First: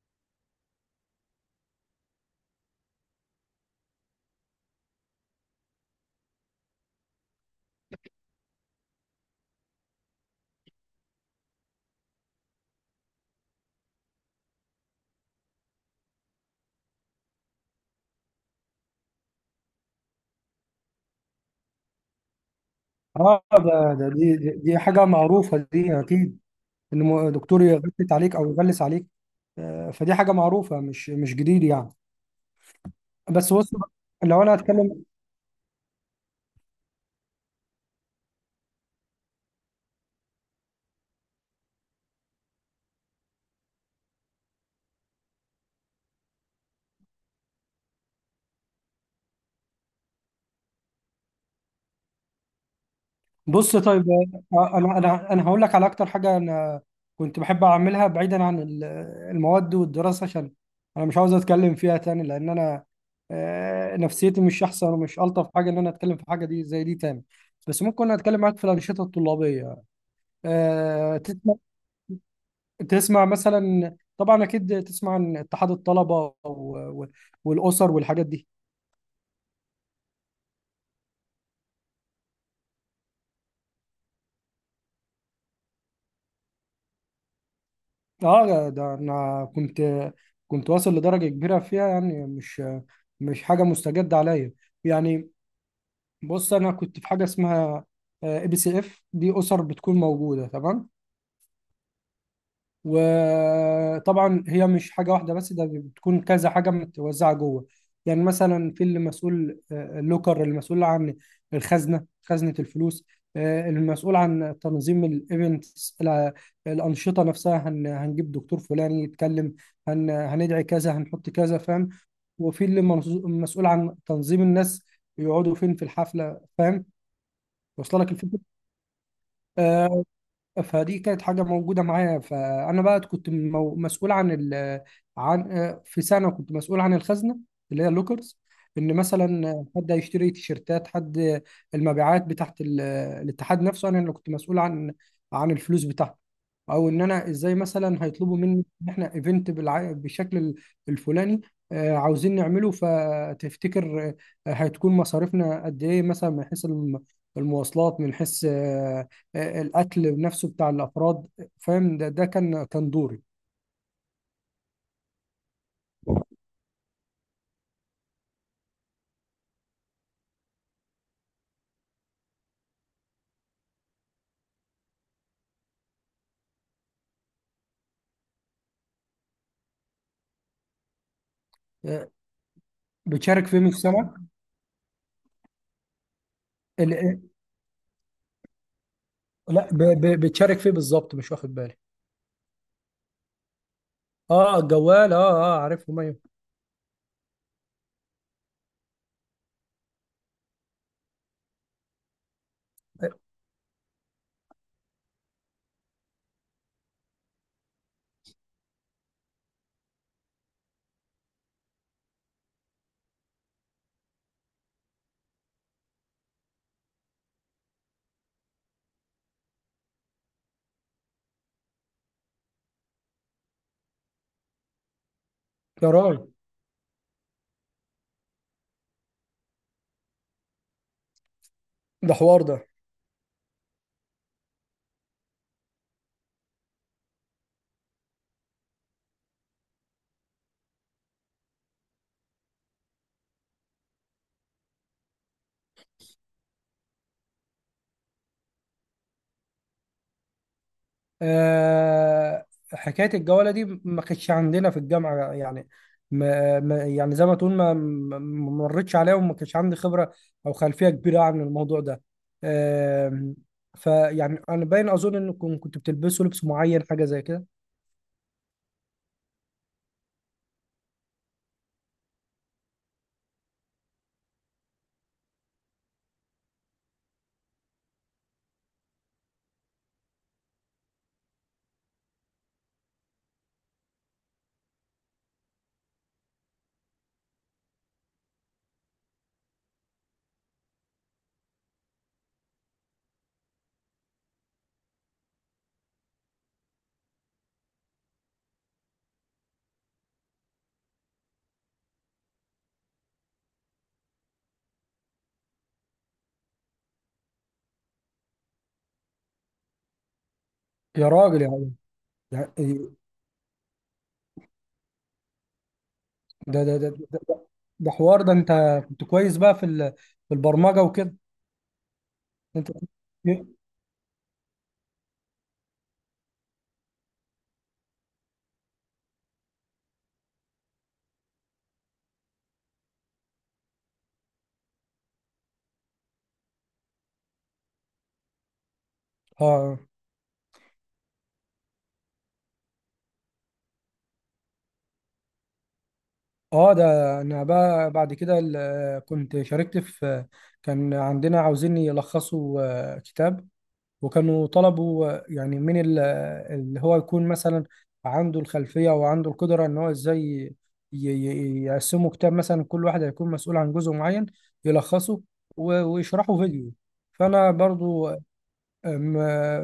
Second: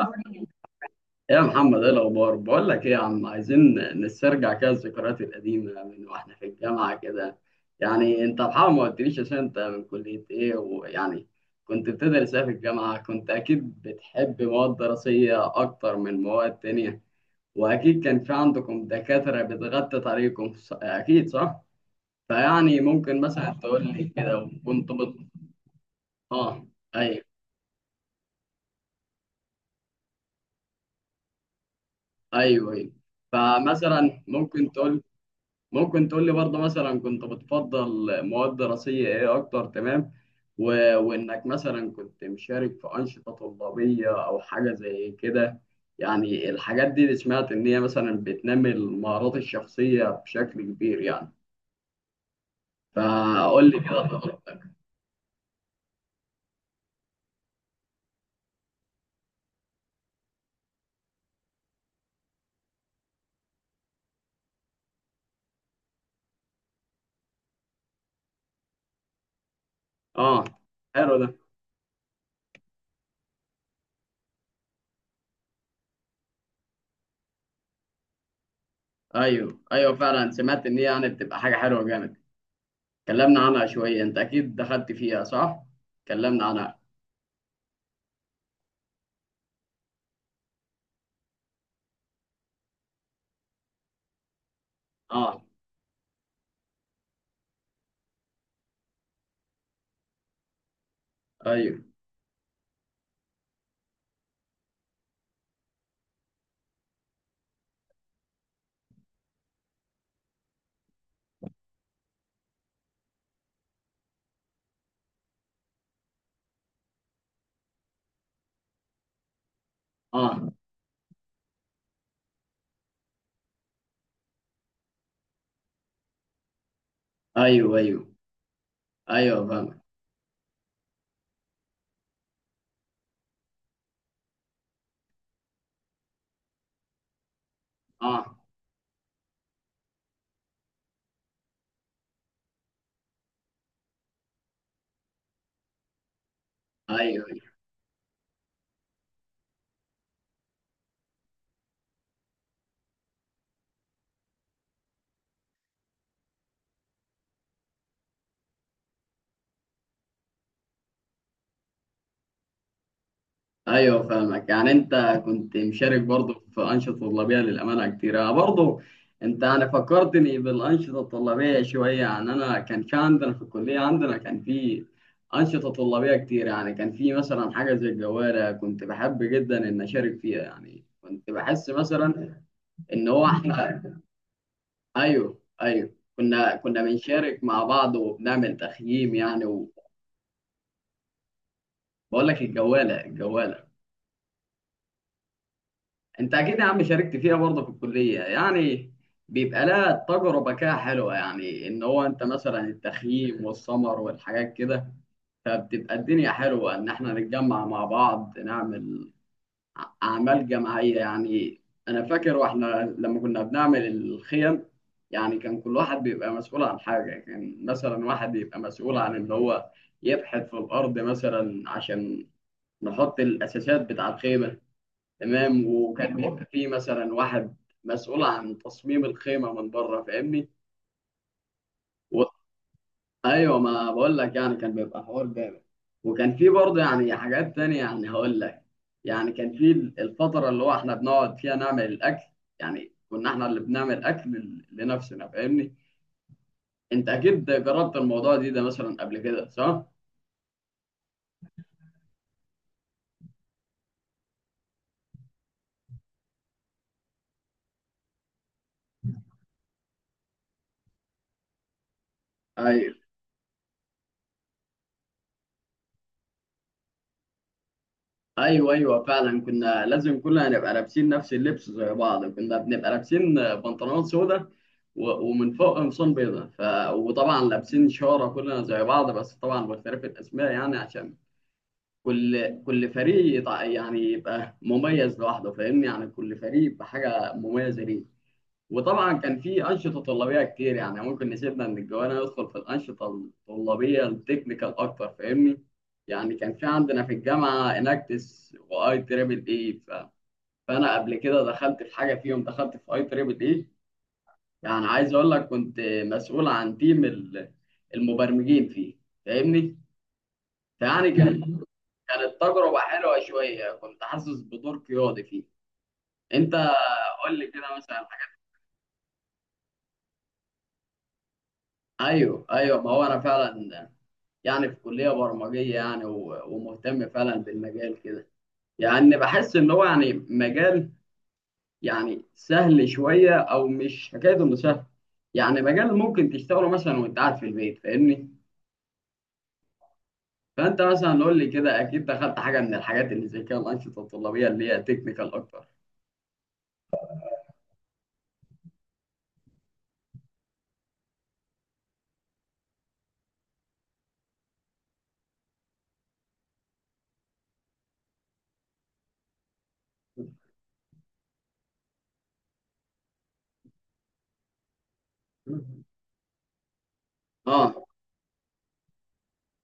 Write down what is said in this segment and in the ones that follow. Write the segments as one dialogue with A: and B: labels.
A: ايه يا محمد، ايه الاخبار؟ بقول لك ايه يا عم، عايزين نسترجع كده الذكريات القديمه من واحنا في الجامعه كده. يعني انت بحاول، ما قلتليش عشان انت من كليه ايه، ويعني كنت بتدرس ايه في الجامعه؟ كنت اكيد بتحب مواد دراسيه اكتر من مواد تانية، واكيد كان في عندكم دكاتره بتغطي طريقكم اكيد صح. فيعني ممكن
B: اه،
A: مثلا تقول
B: ده
A: لي
B: ده دي
A: كده،
B: دي دي حاجة معروفة دي أكيد،
A: اه،
B: إن
A: ايوه،
B: دكتور يغلس عليك أو يغلس عليك. فدي حاجة معروفة، مش جديد يعني.
A: ايوه، ايوه.
B: بس بص بقى،
A: فمثلا
B: لو أنا هتكلم.
A: ممكن تقول لي برضه مثلا كنت بتفضل مواد دراسية ايه اكتر، تمام. و... وانك مثلا كنت مشارك في أنشطة طلابية او حاجة زي كده، يعني الحاجات دي اللي سمعت ان هي مثلا بتنمي المهارات الشخصية بشكل كبير يعني. فقول
B: بص
A: لي
B: طيب.
A: كده.
B: أنا هقول لك على أكتر حاجة أنا كنت بحب أعملها بعيدا عن المواد والدراسة، عشان أنا مش عاوز أتكلم فيها تاني، لأن أنا نفسيتي مش أحسن ومش ألطف حاجة إن أنا أتكلم في حاجة دي زي دي تاني. بس ممكن أتكلم معاك في الأنشطة الطلابية.
A: اه، حلو
B: آه،
A: ده.
B: تسمع مثلا، طبعا اكيد تسمع عن اتحاد الطلبه والاسر والحاجات دي.
A: ايوه، ايوه، فعلا سمعت ان هي يعني بتبقى حاجة حلوة جامد. اتكلمنا عنها شوية، انت اكيد دخلت فيها صح؟ اتكلمنا عنها.
B: اه، ده انا كنت واصل لدرجه كبيره فيها، يعني مش حاجه مستجده عليا يعني.
A: اه،
B: بص، انا كنت في حاجه اسمها ABCFD، اسر بتكون موجوده، تمام.
A: ايوه،
B: وطبعا هي مش حاجة واحدة بس، ده بتكون كذا حاجة متوزعة جوه. يعني مثلا في اللي مسؤول اللوكر، المسؤول عن الخزنة، خزنة الفلوس. المسؤول عن تنظيم الايفنتس، الأنشطة نفسها، هنجيب دكتور فلاني يتكلم،
A: اه،
B: هندعي كذا، هنحط كذا، فاهم؟ وفي اللي مسؤول عن تنظيم الناس يقعدوا فين في الحفلة، فاهم؟
A: ايوه،
B: واصله
A: ايوه،
B: لك الفكرة.
A: ايوه، فاهم.
B: آه، فدي كانت حاجة موجودة معايا، فأنا بقى كنت مسؤول عن ال عن آه، في سنة كنت مسؤول عن الخزنة اللي هي
A: اه،
B: اللوكرز. إن مثلا حد هيشتري تيشيرتات، حد المبيعات بتاعت الاتحاد نفسه، أنا اللي كنت مسؤول عن الفلوس بتاعته. أو إن
A: ايوه،
B: أنا
A: ايوه،
B: إزاي مثلا هيطلبوا مني إن إحنا إيفنت بالشكل الفلاني عاوزين نعمله. فتفتكر هتكون مصاريفنا قد إيه، مثلا من حيث المواصلات، من حيث القتل نفسه بتاع الافراد، فاهم؟ ده كان دوري.
A: ايوه، فاهمك. يعني انت كنت مشارك برضه في انشطه طلابيه، للامانه كتير انا برضه، انت يعني فكرتني بالانشطه الطلابيه شويه. يعني انا كان في عندنا في الكليه، عندنا كان في انشطه طلابيه كتير. يعني كان في مثلا حاجه زي الجوالة، كنت بحب جدا ان اشارك فيها، يعني كنت بحس
B: آه،
A: مثلا ان هو
B: بتشارك فيه مش
A: احنا
B: سمك
A: ايوه، ايوه، كنا
B: ال- آه،
A: بنشارك مع بعض وبنعمل تخييم يعني.
B: لا،
A: وبقول
B: بتشارك فيه بالظبط، مش واخد بالي.
A: لك الجواله، الجواله.
B: اه، الجوال. اه، اه، عارفهم، ايوه.
A: انت اكيد يا عم شاركت فيها برضه في الكليه، يعني بيبقى لها تجربه كده حلوه، يعني ان هو انت مثلا
B: آه،
A: التخييم والسمر والحاجات كده فبتبقى الدنيا حلوه ان احنا نتجمع مع بعض نعمل اعمال جماعيه يعني. انا فاكر واحنا لما كنا بنعمل الخيم، يعني كان كل واحد بيبقى مسؤول عن حاجه. كان مثلا واحد يبقى مسؤول عن ان هو يبحث في الارض مثلا عشان نحط الاساسات بتاع الخيمه، تمام.
B: يا
A: وكان،
B: راجل،
A: أيوة، بيبقى فيه مثلا واحد مسؤول عن تصميم الخيمة من بره، فاهمني؟
B: ده
A: و...
B: حوار ده.
A: ايوه، ما بقول لك يعني كان بيبقى حوار جامد. وكان فيه برضه يعني حاجات تانية، يعني هقول لك، يعني كان فيه الفترة اللي هو احنا بنقعد فيها نعمل الأكل. يعني كنا احنا اللي بنعمل أكل لنفسنا، فاهمني؟ انت اكيد جربت الموضوع ده مثلا قبل كده صح؟
B: آه حكايه الجواله دي ما كانتش عندنا في الجامعه يعني. يعني زي ما تقول ما مرتش عليها، وما كانش عندي خبره او خلفيه كبيره عن الموضوع ده.
A: ايوه،
B: آه فيعني انا باين اظن انكم كنتوا بتلبسوا لبس معين، حاجه زي كده.
A: ايوه، ايوه، فعلا كنا لازم كلنا نبقى لابسين نفس اللبس زي بعض. كنا بنبقى لابسين بنطلونات سودا ومن فوق قمصان بيضاء وطبعا لابسين شاره كلنا زي بعض، بس طبعا باختلاف الاسماء، يعني عشان كل فريق يعني يبقى مميز لوحده، فاهمني؟ يعني كل فريق بحاجه مميزه ليه. وطبعا كان في انشطه طلابيه كتير، يعني ممكن نسيبنا من الجوانا ندخل في الانشطه الطلابيه التكنيكال اكتر، فاهمني؟ يعني كان في عندنا في الجامعه اناكتس واي تريبل اي فانا قبل كده دخلت في حاجه فيهم، دخلت في IEEE. يعني عايز اقول لك كنت مسؤول عن تيم المبرمجين فيه، فاهمني؟
B: يا
A: فيعني
B: راجل،
A: كانت
B: يا
A: مم.
B: عم،
A: كانت تجربه
B: يعني
A: حلوه شويه، كنت حاسس بدور قيادي فيه. انت
B: ده ده ده ده, ده,
A: قول لي كده
B: ده
A: مثلا
B: حوار ده.
A: حاجة.
B: انت كنت كويس بقى في في البرمجه وكده.
A: ايوه،
B: انت
A: ايوه، ما هو انا فعلا يعني في كلية برمجية يعني، ومهتم فعلا بالمجال كده. يعني بحس ان هو يعني مجال يعني سهل شوية، او مش حكاية انه سهل، يعني مجال ممكن تشتغله مثلا وانت قاعد في البيت، فاهمني؟
B: اه
A: فانت مثلا قول لي كده، اكيد دخلت حاجة من الحاجات اللي زي كده الانشطة الطلابية اللي هي تكنيكال اكتر.
B: اه ده انا بقى بعد كده كنت شاركت في، كان عندنا عاوزين يلخصوا كتاب، وكانوا طلبوا يعني من اللي هو يكون مثلا عنده الخلفية وعنده القدرة ان هو ازاي يقسموا كتاب، مثلا كل واحد هيكون مسؤول عن جزء معين يلخصه ويشرحه فيديو. فانا
A: اه،
B: برضو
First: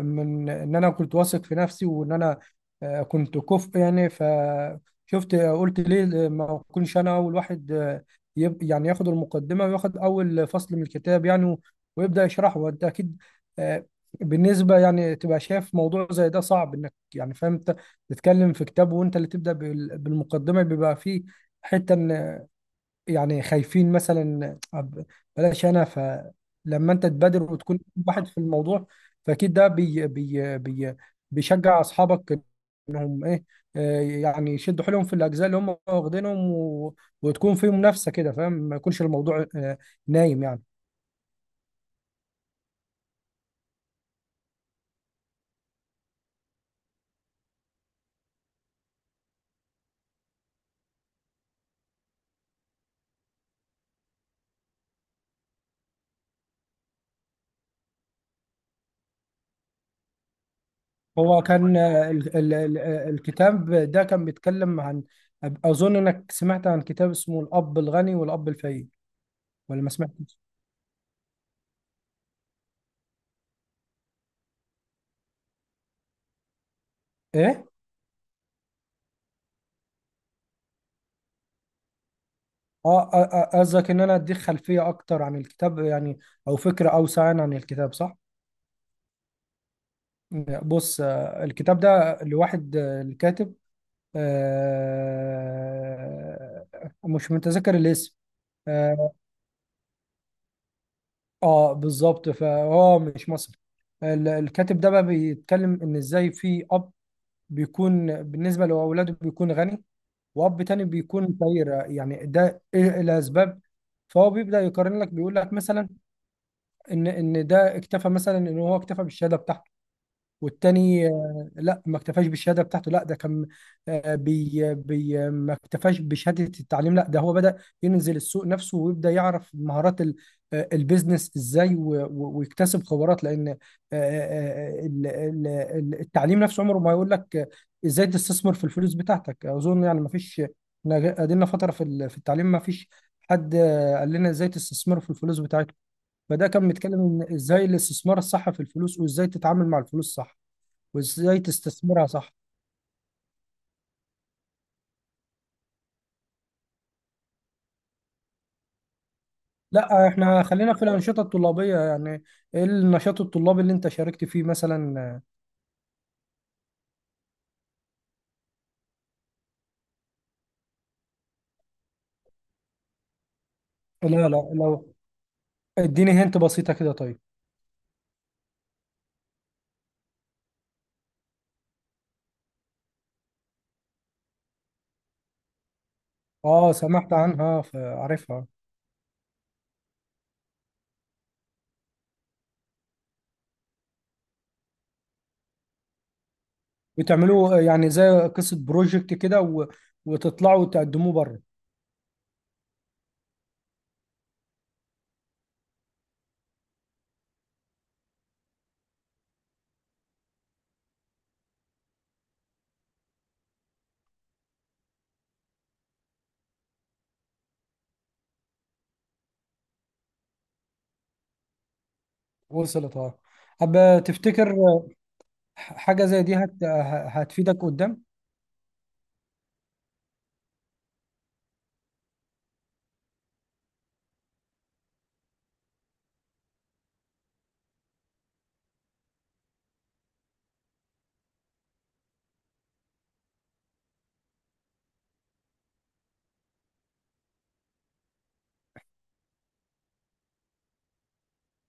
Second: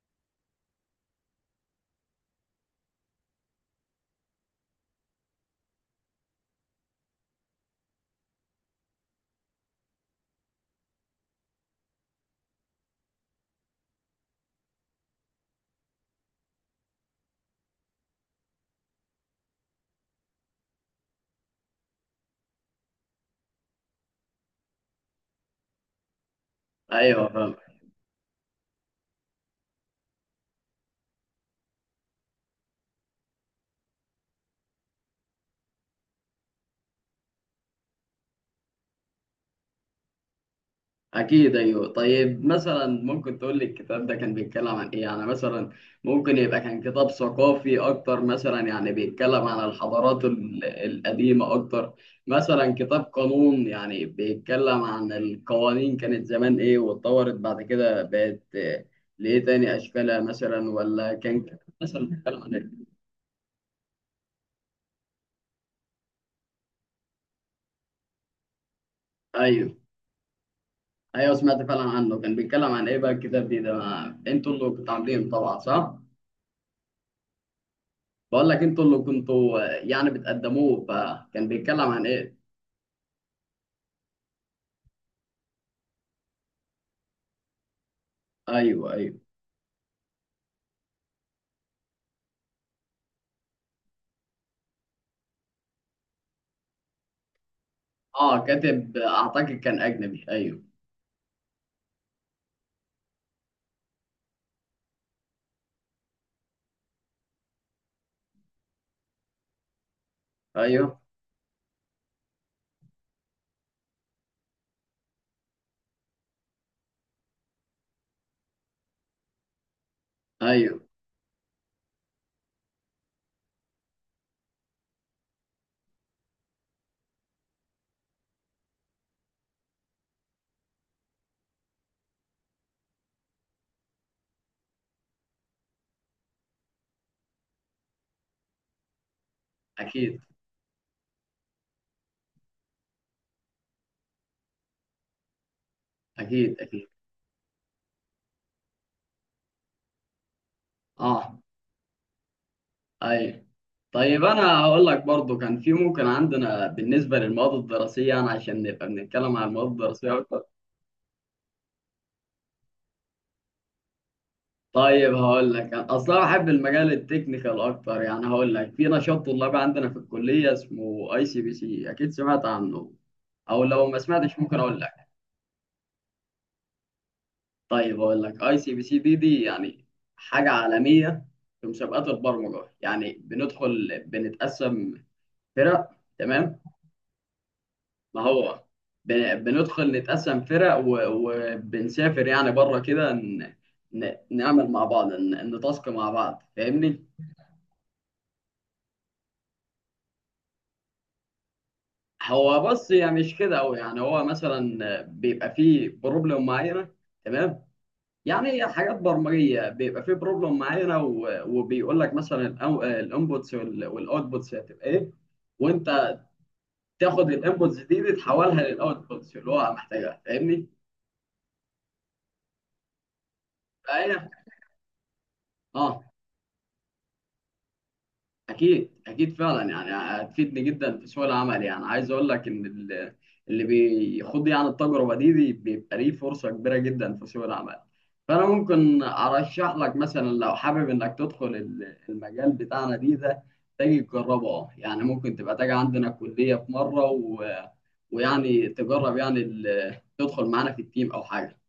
B: من ان انا كنت واثق في نفسي وان انا كنت كفء يعني، فشفت قلت ليه ما اكونش انا اول واحد، يعني ياخد المقدمه وياخد اول فصل من الكتاب، يعني ويبدا يشرحه. وانت اكيد آه، بالنسبه يعني تبقى شايف موضوع زي ده صعب، انك يعني فاهم انت تتكلم في كتاب وانت اللي تبدا بالمقدمه، بيبقى فيه حته إن يعني خايفين مثلا بلاش انا. فلما انت
A: ايوه،
B: تبادر
A: فاهم.
B: وتكون واحد في الموضوع، فاكيد ده بي بي بي بيشجع اصحابك انهم ايه، يعني يشدوا حيلهم في الاجزاء اللي هم واخدينهم، وتكون في منافسه كده، فاهم؟ ما يكونش الموضوع نايم يعني.
A: أكيد، أيوه. طيب مثلا ممكن تقول لي الكتاب ده كان بيتكلم عن إيه؟ يعني مثلا ممكن يبقى كان كتاب ثقافي أكتر، مثلا يعني بيتكلم عن الحضارات القديمة أكتر، مثلا كتاب قانون يعني بيتكلم عن القوانين كانت زمان إيه واتطورت بعد كده بقت لإيه تاني أشكالها مثلا، ولا كان
B: هو
A: كتاب
B: كان
A: مثلا بيتكلم عن إيه؟
B: الكتاب ده كان بيتكلم عن، اظن انك سمعت عن كتاب اسمه الاب الغني والاب الفقير،
A: أيوه،
B: ولا ما سمعتش؟
A: أيوه، سمعت فعلا عنه. كان بيتكلم عن إيه بقى الكتاب ده؟ أنتوا اللي كنتوا عاملينه طبعا صح؟
B: ايه.
A: بقول لك انتوا اللي كنتوا يعني بتقدموه، فكان بيتكلم عن ايه؟
B: اه. قصدك ان انا اديك خلفيه اكتر عن الكتاب يعني، او فكره اوسع يعني عن الكتاب، صح؟
A: ايوه، ايوه.
B: بص، الكتاب ده لواحد، الكاتب، آه، مش متذكر الاسم.
A: اه، كاتب
B: اه،
A: اعتقد كان اجنبي، ايوه.
B: بالظبط، فهو مش مصري. الكاتب ده بقى بيتكلم ان ازاي في اب بيكون بالنسبه لاولاده بيكون غني، واب تاني
A: ايوه،
B: بيكون فقير، يعني ده ايه الاسباب. فهو بيبدا يقارن لك، بيقول لك مثلا ان ده اكتفى، مثلا ان هو اكتفى بالشهاده بتاعته،
A: ايوه،
B: والتاني لا، ما اكتفاش بالشهاده بتاعته، لا ده كان آه، بي بي ما اكتفاش بشهاده التعليم، لا ده هو بدأ ينزل السوق نفسه، ويبدأ يعرف مهارات البيزنس ازاي، ويكتسب خبرات، لان آه، التعليم نفسه عمره ما يقول لك ازاي تستثمر في الفلوس بتاعتك. اظن يعني ما
A: اكيد،
B: فيش، إحنا قضينا فتره في في التعليم، ما فيش حد قال لنا ازاي تستثمر في الفلوس بتاعتك. فده
A: اكيد،
B: كان
A: اكيد.
B: بيتكلم ان ازاي الاستثمار الصح في الفلوس، وازاي تتعامل مع الفلوس صح،
A: اه،
B: وازاي تستثمرها صح.
A: ايوه. طيب انا هقول لك برضو كان في ممكن عندنا بالنسبه للمواد الدراسيه، يعني عشان نبقى بنتكلم عن المواد
B: لا،
A: الدراسيه اكتر.
B: احنا خلينا في الانشطه الطلابيه يعني، ايه النشاط الطلابي اللي انت شاركت فيه
A: طيب
B: مثلا؟
A: هقول لك، انا اصلا بحب المجال التكنيكال اكتر. يعني هقول لك في نشاط طلابي عندنا في الكليه اسمه ICPC، اكيد سمعت عنه، او لو ما
B: لا، لا،
A: سمعتش ممكن اقول
B: لو
A: لك.
B: اديني هنت بسيطه كده، طيب.
A: طيب اقول لك، ICPC دي يعني حاجه عالميه في مسابقات البرمجه. يعني بندخل بنتقسم فرق، تمام؟
B: اه، سمعت عنها
A: ما
B: فعارفها.
A: هو بندخل نتقسم فرق، وبنسافر يعني بره كده نعمل مع بعض، نتاسك مع بعض، فاهمني؟
B: بتعملوا يعني زي قصه بروجكت كده، وتطلعوا وتقدموه بره.
A: هو بص، يعني مش كده قوي. يعني هو مثلا بيبقى فيه بروبلم معينه، تمام؟ يعني حاجات برمجيه، بيبقى في بروبلم معينه وبيقول لك مثلا الانبوتس والاوتبوتس هتبقى ايه، وانت تاخد الانبوتس دي تحولها للاوتبوتس اللي هو محتاجها، فاهمني؟
B: وصلت، اه. طب،
A: فهي،
B: تفتكر
A: اه،
B: حاجه زي دي هتفيدك قدام؟
A: اكيد، اكيد، فعلا يعني هتفيدني جدا في سوق العمل. يعني عايز اقول لك ان اللي بيخوض يعني التجربه دي بيبقى ليه فرصه كبيره جدا في سوق العمل. فانا ممكن ارشح لك مثلا، لو حابب انك تدخل المجال بتاعنا ده، تيجي تجربه. اه يعني ممكن تبقى تيجي عندنا الكليه في مره ويعني تجرب يعني تدخل معانا في التيم او حاجه.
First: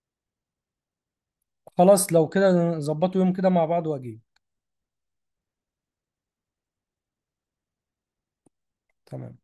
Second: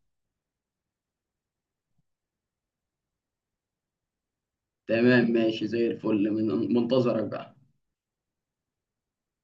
B: خلاص، لو كده نظبطوا يوم كده مع بعض واجي.
A: تمام، ماشي زي الفل، من منتظرك بقى.
B: تمام.